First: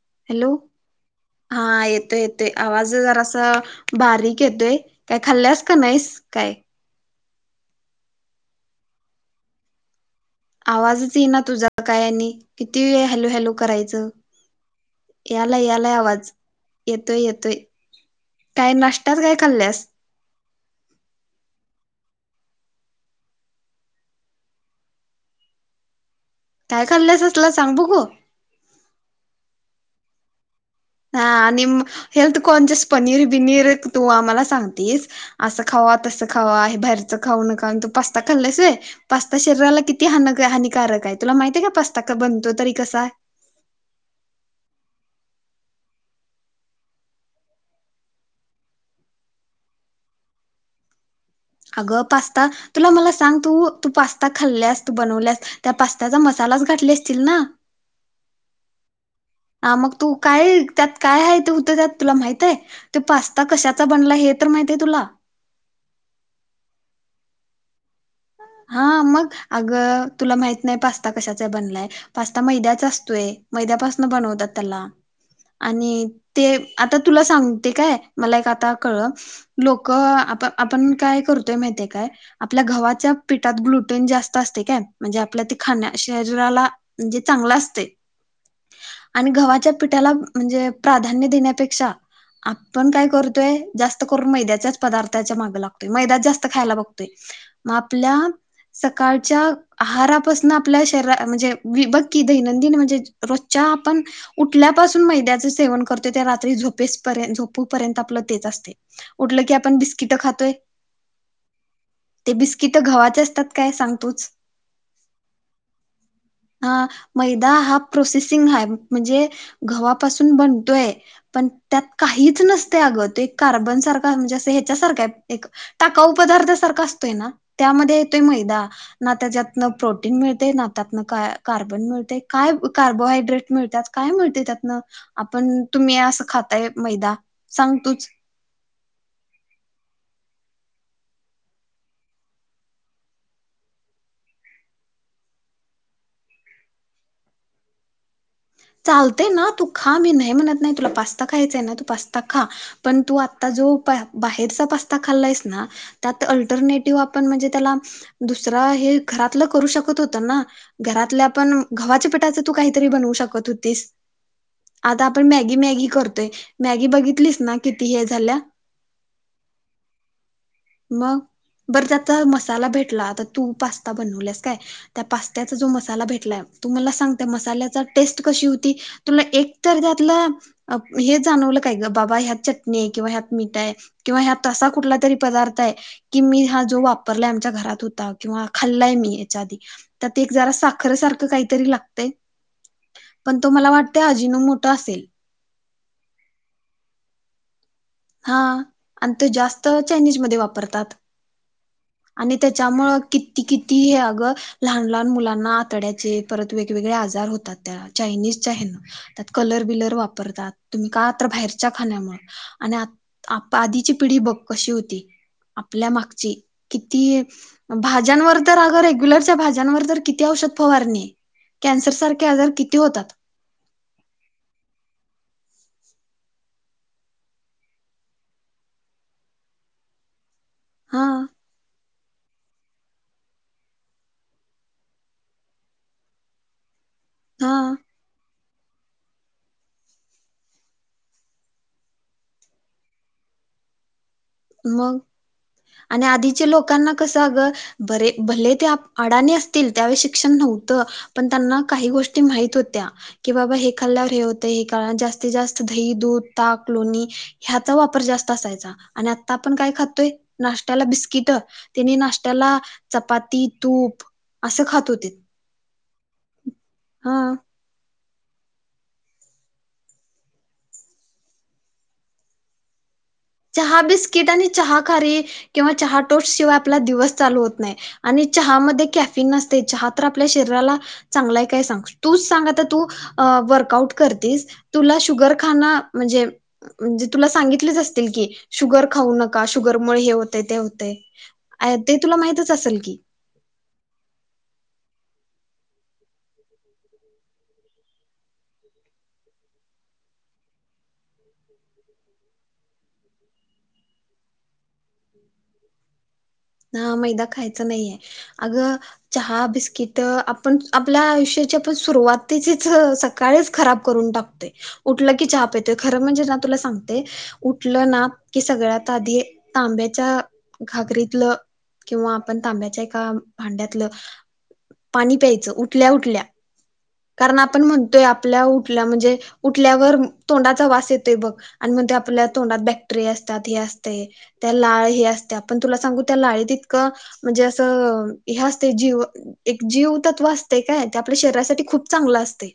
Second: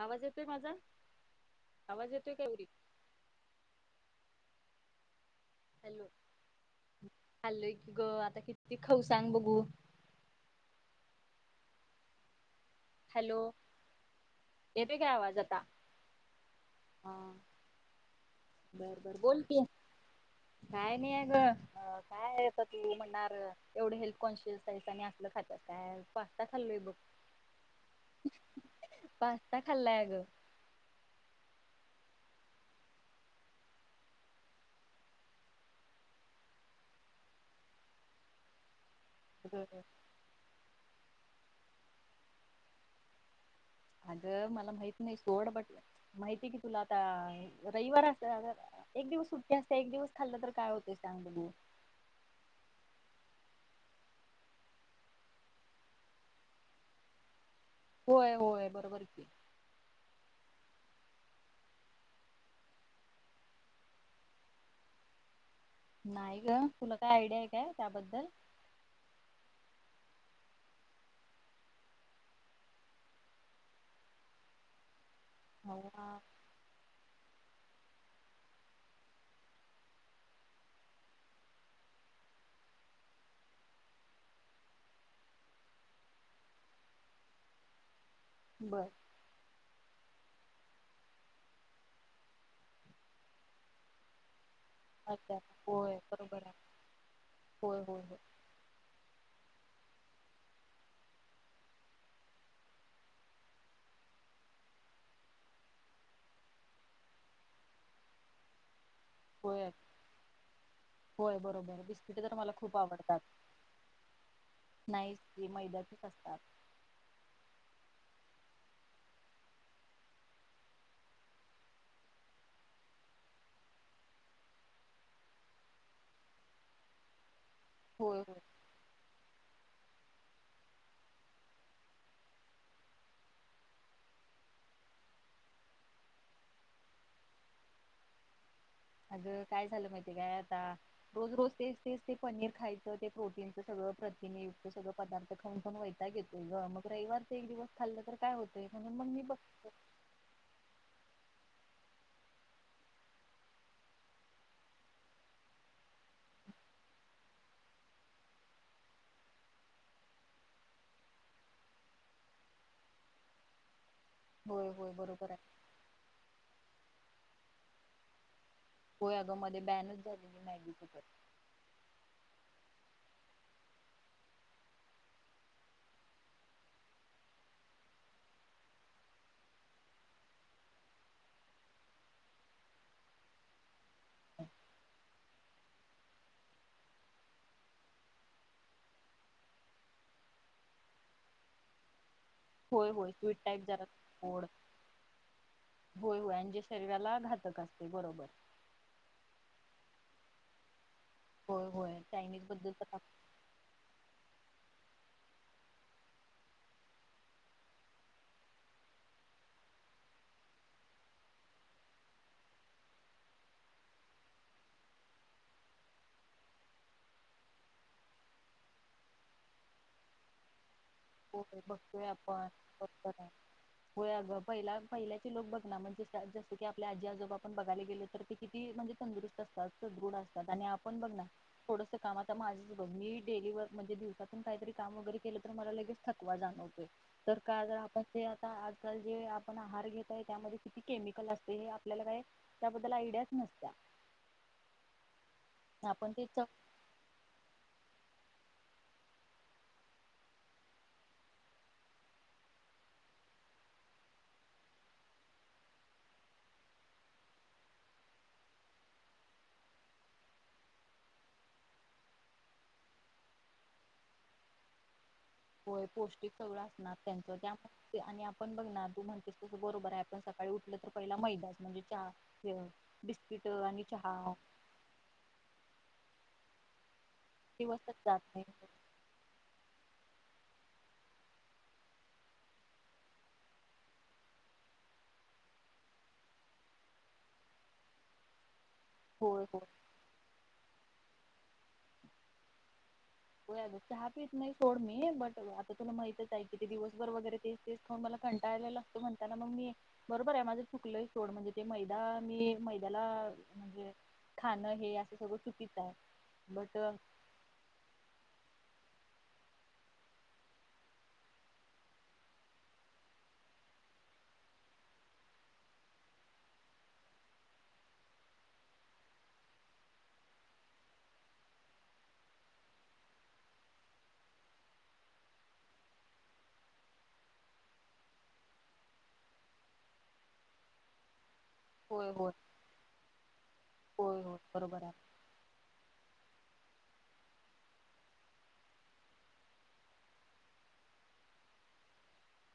आवाज येतोय हॅलो माझा हा आवाज येतो का येतोय एवरी आवाज जरासं बारीक येतोय. काय खाल्ल्यास का हॅलो नाहीस काय? खाल्लोय की ग आता किती खाऊ सांग बघू? आवाजच येई ना तुझा काय आणि? किती वेळ हॅलू हॅलो हॅलू करायचं? येतोय काय आवाज आता यालाय यालाय आवाज, हा येतोय येतोय. काय बर नाश्त्यात बर काय बोल की, खाल्ल्यास काय नाही आहे ग काय? तू म्हणणार एवढं हेल्थ कॉन्शियस हायस आणि आसलं खात्यास काय? पास्ता खालोय काय ब खाल्ल्यास असला सांग बघू पास्ता खालाय. [unintelligible] हा आणि हेल्थ कॉन्शियस पनीर बिनीर तू आम्हाला सांगतेस, असं खावा तसं खावा आहे बाहेरचं खाऊ नका आणि तू पास्ता खाल्लेस व्हय? पास्ता शरीराला अगं किती हानकाय हानिकारक आहे. तुला माहिती आहे का पास्ता का बनतो तरी कसा? अगं मला माहित नाही सोड, बट माहितीय की तुला आता रविवार असत अगं एक दिवस सुट्टी असत्या एक दिवस खाल्लं तर काय होतेय सांग बघू? अगं पास्ता तुला मला सांग, तू तू पास्ता खाल्ल्यास, तू बनवल्यास, त्या पास्त्याचा मसालाच घाठली असचील ना? होय होय बरोबर कि. हा मग तू काय त्यात काय आहे ते होत त्यात तुला माहित हाय? ते पास्ता कशाचा बनला हे तर माहितय तुला? नाही ग तुला काय आयडिया आहे काय? त्याबद्दल हा मग अग तुला माहित नाही पास्ता कशाचा बनलाय पास्ता मैद्याचा असतोय मैद्यापासन बनवतात त्याला. हो आणि ते आता तुला सांगते काय मला एक आत कळलं लोकं आपण काय करतोय माहिताय काय आपल्या घवा च्या पीठात ग्लुटोन जास्त असते काय, म्हणजे आपल्या खा शरीराला म्हणजे चांगला असते. बर आणि गव्हाच्या पिठाला म्हणजे प्राधान्य देण्यापेक्षा आपण काय करतोय, जास्त करून मैद्याच्याच पदार्थाच्या अच्छा मागं लागतोय, होय मैदाच बरोबर जास्त आहे खायला बघतोय. होय होय आपल्या होय सकाळच्या आहारापासून आपल्या शरीरा म्हणजे वी बक्की दैनंदिन म्हणजे रोजच्या आपण उठल्यापासून मैद्याचं सेवन करतो ते रात्री झोपेसपर्य झोपूपर्यंत आपलं तेच असते. उठलं की होय आपण बिस्किट खातोय. होय बरोबर बिस्किट ते तर मला खूप बिस्किट आवडतात घवाचे असतात काय सांग तुच? नाही ती मैद्याचीच असतात हा, मैदा हा प्रोसेस सिंग हाय म्हणजे घवापून बनतोय पण त्यात काहीच नसतंय अगं ते कार्बन सारख म्हणजे असं हेच्या सारख एक टाकाऊ पदार्थासारखं अस ते ना. त्यामध्ये होय येतोय होय मैदा ना त्याच्यात त न प्रोटीन मिळते ना त्यातन का कार्बन मिळते काय कार्बोहायड्रेट मिळतात काय मिळते त्यातन आपण तुम्ही असं खाताय मैदा सांग तुच. अग काय झालं माहितीय काय आता रोज रोज तेच तेच ते पनीर खायचं ते प्रोटीनच सगळं प्रथीनेयुक्त सगळं पदार्थ खाऊन खाऊन वैताग येतोय गं मग रविवारचं एक दिवस खाल्लं तर काय होत चालतय ना, तू खा मी नाही म्हणत नाही, तुला पास स्ता खायचाय ना. तू पास्ता खा. पण तू आता जो बाहेरचा पास्ता खाल्लायस ना, त्यात अल्टरनेटिव आपण म्हणजे त्याला दुसरा हे घरातलं करू शकत होतो ना. घरातल्या आपण गव्हाच्या पिटाच तू काहीतरी बनवू शकत होतीस. होय होय आता आपण बरोबर आहे मॅगी मॅगी करतोय मॅगी बघितलीस ना, किती हे झाल्या? होय आग, मध्ये बॅनच झालेली मॅगी सकट तूला आता तू पास्ता बनवल्यास काय? त्या पास्त्याचा जो मसाला भेटलाय, तू मला सांग त्या मसाल्याचा टेस्ट तू कशी होती? तुला एक तर त्यातलं हे जाणवलं काय ग? बाबा ह्यात चटणी आहे किंवा ह्यात मीठ हाय किंवा ह्यात असा कुठला तरी पदार्थ हाय कि, मी हा जो वापरलाय, आमच्या घरात होता किंवा खाल्लाय मी याच्या आधी, तर एक जरा साखर सारख काहीतरी लागतय. होय होय स्वीट पण तो टाईप मला जरा वाटत अजिनो गोड. मोठा असेल होय होय आणि जे शरीराला घातक असत. हा आणि ते जास्त चाइनीज मध्ये वापरतात. होय होय आणि चायनीज बद्दल तर त्याच्यामुळं किती किती हे अग? लहान लहान मुलांना आतड्याचे परत वेगवेगळे आजार होतात त्या चायनीजच्या हेन त्यात कलर बिलर वापरतात तुम्ही का तर बाहेरच्या खाण्यामुळे आणि आ आप आधीची पिढी बघ कशी होती आपल्या मागची किती भाज्यांवर तर अगं रेग्युलरच्या भाज्यांवर तर किती औषध फवारणी होय कॅन्सर बघतोय सारखे आपण आजार किती होतात [unintelligible] होय अगं पहिला पहिल्याचे लोक बघ म्हणजे [unintelligible] जसं की आपल्या आजी आजोबा आपण बघायला गेलो तर ते किती म्हणजे तंदुरुस्त असतात सदृढ अस तात आणि आपण हा बघ ना थोड स काम आता माझंच बघ मी डेली वर्क म्हणजे दिवसातून काहीतरी काम वगैरे केलं तर मला लगेच थकवा जाणवतोय. तर हा का जर आपण ते आता आजकाल जे आपण आहार घेत आहे त्यामध्ये किती केमिकल असते हे आपल्याला काय त्याबद्दल आयडियाच नसत्या. मग? आणि आपण ते चव आधीच्या लोकांना कसं अगं बरे भले ते अडाणी असतील त्यावेळी शिक्षण नव्हतं पण त्यांना काही गोष्टी माहित होत्या की बाबा हे खाल्ल्यावर हे होतं हे [unintelligible] जास्तीत जास्त दही, दूध, ताक, लोणी ह्याचा वापर जास्त असायचा. आणि आता आपण काय खातोय नाष्ट्याला बिस्किट त्याने नाष्ट्याला चपाती तूप असं खात होतीत. होय पौष्टिक सगळं असणार त्यांचं त्या आणि आपण बघ ना तू म्हणतेस तसं बरोबर आहे आपण सकाळी उठलं तर पहिला मैदाच म्हणजे चहा [unintelligible] चहा बिस्किट आणि चहा खारी किंवा चहा टोस्टशिवाय आपला दिवस चालू होत नाही दिवसच जात आणि नाही चहा मधे कँफीन असतय. चहा तर आपल्या शरीराला चांगल हाय काय सांग? तुच सांग आता, तू अ अ वर्कआउट करतीस, तुला शुगर खाण म्हणजे म्हणजे तुला सांगीतलीच अस तील की, शुगर खाऊ होय नका. होय शुगर मुळे हे होतय, ते होतय. आया, ते तुला माहितच असेल की होय आग चहा पीत नाही सोड मी, बट आता तुला माहितच आहे कि, ते दिवसभर वगैरे तेच तेच खावून मला कंटाळा आलेला असतो, म्हणताना मग मी, बरोबर हाय माझं चुकलंय सोड, म्हणजे ते मैदा मी मैद्याला म्हणजे खाणं, हे असं सगळं चुकीच हाय. ह मैदा खायचा नाहीये अग चहा बिस्किट आपण आपल्या आयुष्याची पण सुरुवातीचीच सकाळीच खराब करून टाकतोय उठलं की चहा पेतोय खरं म्हणजे ना तुला सांगते उठलं ना की सगळ्यात आधी तांब्याच्या घागरीत किंवा आपण तांब्याच्या एका भांड्यातलं पाणी प्यायचं उठल्या उठल्या कारण आपण म्हणतोय आपल्या उठल्या म्हणजे उठल्यावर तोंडाचा वास येतोय बघ आणि म्हणतोय होय आपल्या होय तोंडात बॅक्टेरिया असतात ह असते होय होय त्या बरोबर लाळ आहे ही असते आपण तुला सांगू त्या लाळेत इत म्हणजे असं हे असते जीव एक जीव तत्व असते काय ते आपल्या शरीरासाठी खूप खूप चांगलं असतय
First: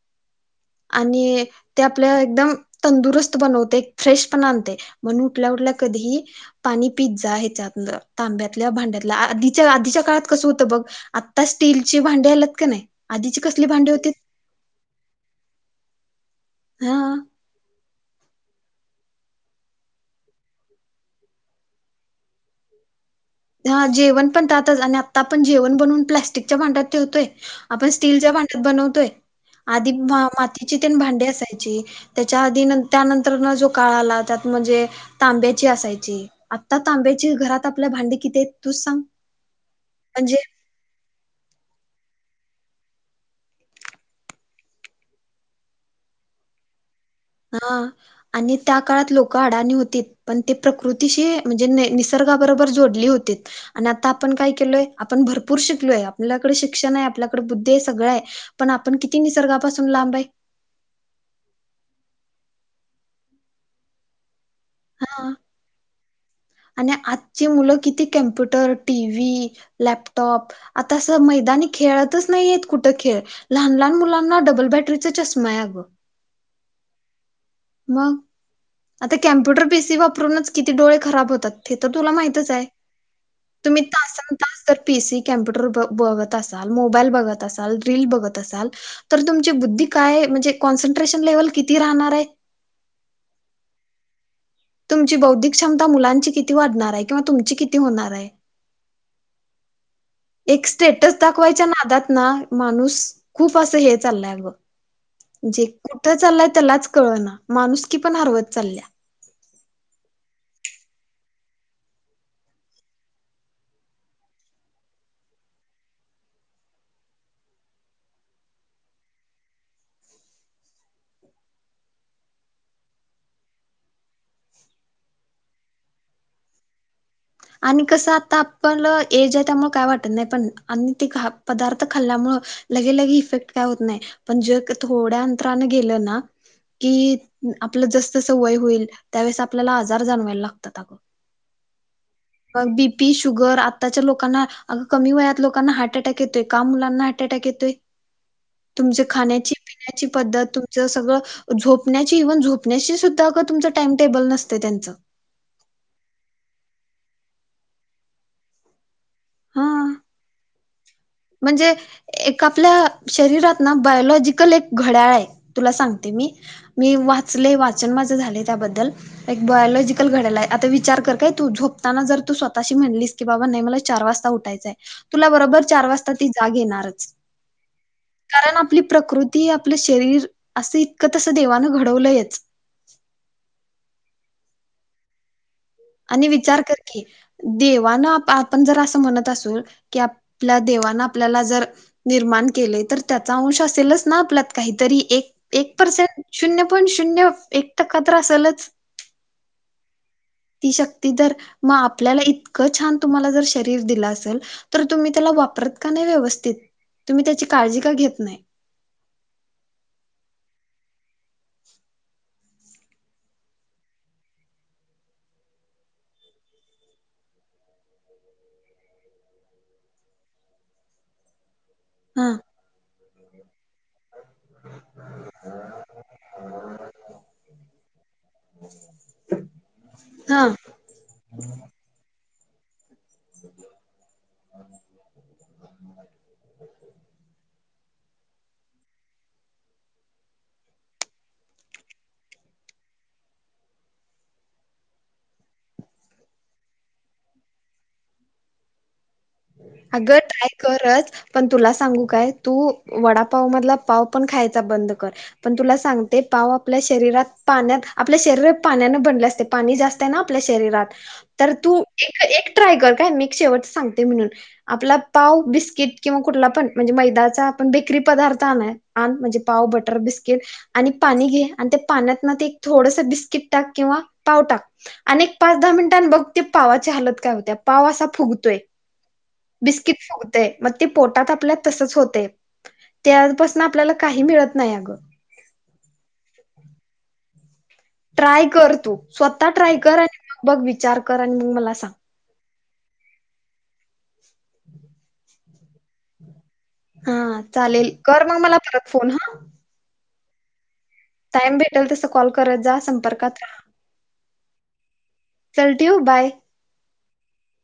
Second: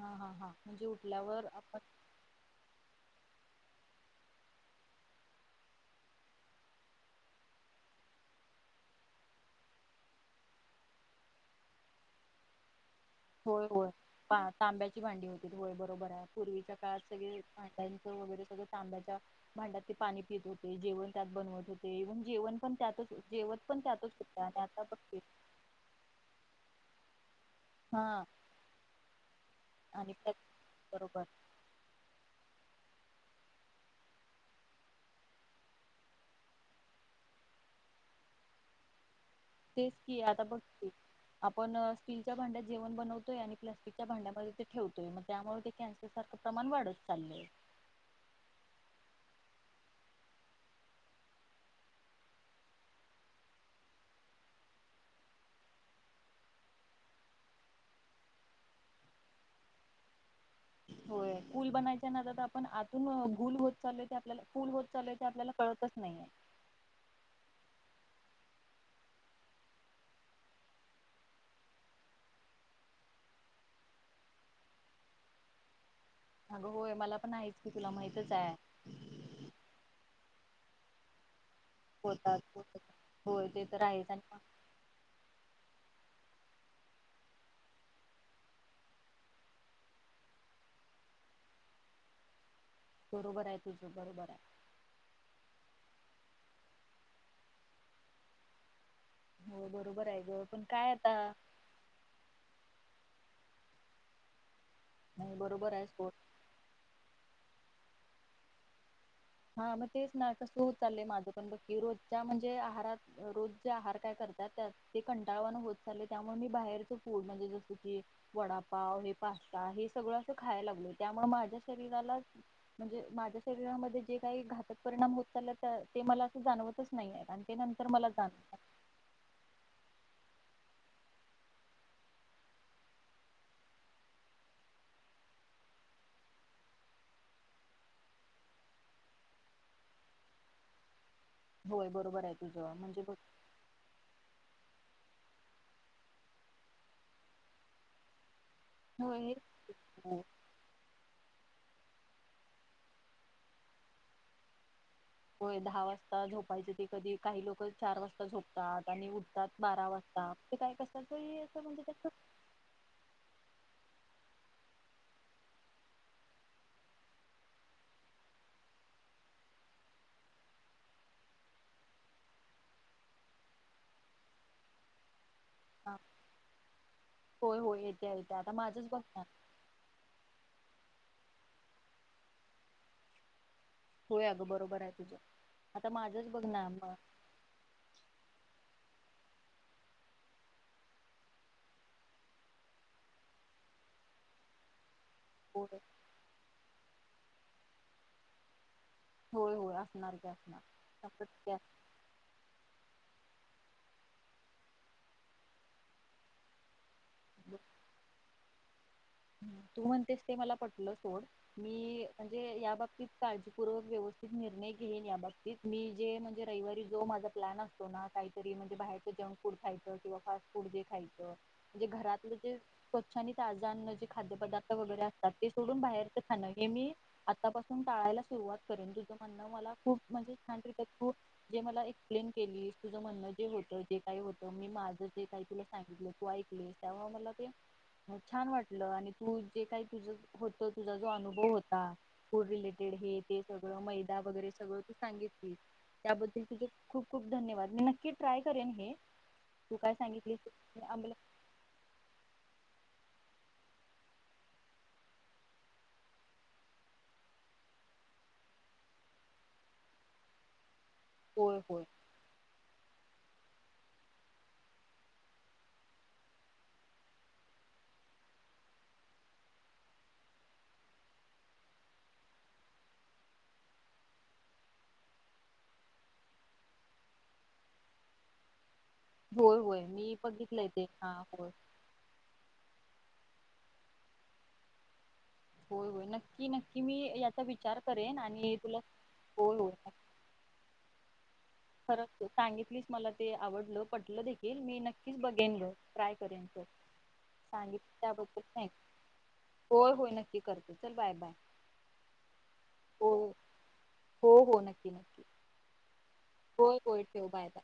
हा हा हा म्हणजे आणि उठल्यावर आपण ते आपल्या एकदम तंदुरुस्त बनवते फ्रेशपणा आणतय, म्हणून उठल्या उठल्या कधीही पानी पीत जा ह्याच्यातलं. तांब्यातल्या भांड्यातलं. आदी - आदीच्या काळात कस होत बघ. आत्ता स्टीलची भांडी आल्यात क नाय? होय, होय. ता.. तांब्याची भांडी होती. व्हय बघ. रोबर हाय. पूर्वीच्या हा काळात सगळे, म्हातारे.. सर्व ते वैगरे सगळे ते तांब्याच्या भांड्यात ते पानी पीत होते. जेवण त्यात बनवत होते. एव्हन जेवण पन त्यातच जेवत पण हा त्यातच जेवण होत पण त्याातच आणि बघते आता आपण जेवण बनवून प्लास्टिक च्या भांड्यात ठेवतोय. आपण हा स्टीलच्या भांड्यात बनतोय. आदी आणि मं.. त्या मातीची न ते बरोबर भांडी असायची. त्याच्या आदी नन त्यानंतर न जो काळ आला, त्यात म्हणजे तांब्याची असायची. आत्ता तांब्याची घरात आपल्या भांडी किती आहेत तूच सांग? तेच कीं, म्हणजे आता बघ कीं, आपन... स्टीलच्या भांड्यात जेवण बनवतोय. आणि प्लास्टिक च्या भांड्यामध्ये ते ठेवतोय. मं त्यामुळे ते कॅन्सर सारखं प्रमाण वाढत चाललंय हा, आणि त्या काळात लोक क अडाणी होती. पन ती प्राकृतिशी, म्हणजे नै. निसर्गाबरोबर जोडली होतीतं. आणि आता आपन काय केलोय? आपन भरपूर शिकलोय. आपल्याकडे शिक्षन हाय, आपल्याकडे बुद्धी हाय. सगळं हाय. पन आपन किती निसर्गापासून लांब हाय? होय. पूल बनवायच्या नादात आपन अजून गुल होत चाललंय ते आपल्या फुल होत चाललेय ते हा आपल्याला कळतच नाही. नाई हाय. आणि आजची मुलं किती कम्प्युटर, टीव्ही, लॅपटॉप, आता असं मैदानी खेळतच नाही आहेत कुठं खेळ? लहान लहान मुलांना डबल बॅटरीचा चष्मा आहे अग! अग होय. मला पन आहे. मग? आता कॉम्पुटर पीसी वापरूनच किती डोळे खराब होतात? ते तर तुला होतात माहितच आहे! होतात. होय ते तर तुम्ही आहेच तासन आणि तास जर पीसी कम्प्युटर ब बघत तसाल. मोबाईल बघत असाल, रील बघत असाल, तर तुमची बुद्धी काय? म्हनजे कॉन्स्ट्रेशन लेव्हल किती राहनार आहे? बरोबर आहे तुझं. बरोबर हाय. तुमची बौद्धिक क्षमता मुलांची किती वाढणार आहे? किंवा तुमची किती होणार आहे? हो बरोबर आहे ग पण एक काय आता स्टेटस दाखवायच्या नादात ना! माणूस.. खूप असं हे चाललंय अग! नाही जे बरोबर आहे सोड कुठं चाललाय त्यालाच कळ ना. माणुसकी पण हरवत चालल्या. हा, मं ते जे काही घातक परिणाम होत चाललेत, त्या ते मला आता जाणवतंच आणि कसं, आता आपल एज आहे. त्यामुळे काय वाटत [unintelligible] होय. वं. मग बी पी, शुगर, आताच्या लोकांना अगं कमी वयात लोकांना तुमच होय खाण्याची पिण्याची हो पद्धत झोपण्याची इव्हन झोपण्याशी सुद्धा तुमचं टाइम टेबल नसतय त्यांच, होय दहा वाजता झोपायचे ते कधी उठतात हा बारा वाजता काय कशाच असं म्हणजे त्याच एक आपल्या शरीरात बायोलॉजिकल एक घड्याळ बरं चार वाज आता ती जाग येणारच होय होय येत्या येत्या आता कारण आपली माझंच बघ ना प्रकृती आपलं शरीर असं इतकं तसं देवानं घडवलंयच. होय अगं बरोबर आहे तुझं आता माझंच आणि बघ विचार ना कर की देवान आपण जर अस म्हणत असो की आपल्या देवान आपल्याला जर निर्माण केले तर त्याचा अंश असेलच ना आपल्यात काहीतरी एक एक होय पर्सेंट शून्य पॉइंट शून्य एक टक्का तर असेलच होय होय असणार की ती शक्ती जर असणार मग आपल्याला इतकं छान तुम्हाला जर [inaudible] दिल असेल तर तुम्ही त्याला वापरत का नाही व्यवस्थित तुम्ही त्याची काळजी का घेत नाही. तू म्हणतेस ते मला पटलं सोड मी म्हणजे या बाबतीत काळजीपूर्वक व्यवस्थित निर्णय घेईन या बाबतीत मी जे म्हणजे रविवारी जो माझा प्लॅन असतो ना काहीतरी म्हणजे बाहेरच जंक फूड खायचं किंवा फास्ट फूड जे खायचं म्हणे हा घरातलं जे स्वच्छ आणि ताजं अन्न जे खाद्य पदार्थ वगैरे असतात ते सोडून बाहेरच खाण हे मी आतापासून टाळायला सुरुवात करेन, तुझं म्हणणं मला खूप म्हणजे हा छान ख [unintelligible] जे मला एक प्लेन केली. तुझं म्हणणं जे होतं जे काही होतं मी माझं जे काही तुला सांगितलं तू ऐकले तेव्हा मला ते हो छान वाटत आणि तू जे काही तुझ होत तुझा जो अनुभव होता फूड रिलेटेड हे ते सगळं मैदा वगैरे सगळं तू सांगितली त्याबद्दल तुझ खूप खूप धन्यवाद मी नक्की ट्राय करेन हे तू काय अग सांगितली ट्राय करच आम्हाला पण तुला सांगू काय तू वडापाव मधला पाव पण खायचा बंद कर पण तुला सांगतो पाव आपल्या शरीरात पाण्यात आपल्या शरीरात पाण्यान बनले असते पाणी जास्त आहे ना आपल्या शरीरात तर होय तू होय एक ट्राय कर काय मी एक शेवट सांग म्हणून आपला पाव बिस्किट किंवा कुठला पण म्हणजे मैदा्याचा आपण बेकरी पदार्थ आण आण म्हणजे पाव बटर बिस्किट आणि पाणी घे आणि त्या पाण्यात ना ते थोडस बिस्किट टाक किंवा पाव टाक आणि एक पाच दहा मिनिटां बघ ते पावाची हालत काय होत्या पाव असा फुगतोय होय होय बिस्किट मी फुगतय बघितलंय मग ते हा पोटात होय आपल्या तसच होतय त्यापासून आपल्याला काही मिळत नाही अगं हो होय नक्की नक्की मी याचा विचार करेन ट्राय आणि कर तुला तू स्वतः होय ट्राय होय कर आणि मग बघ विचार कर कार मग मला सांग प्लीज मला ते आवडलं प मी नक्कीच बघ गेनलो ट्राय करेन तर हा चालेल सांगितलं कर मग त्याबद्दल मला परत फोन हा ते कर टाइम भेटेल तस कॉल करत जा हो संपर्कात हो हो नक्की नक्की चल ठेव बाय होय होय ठेव बाय बाय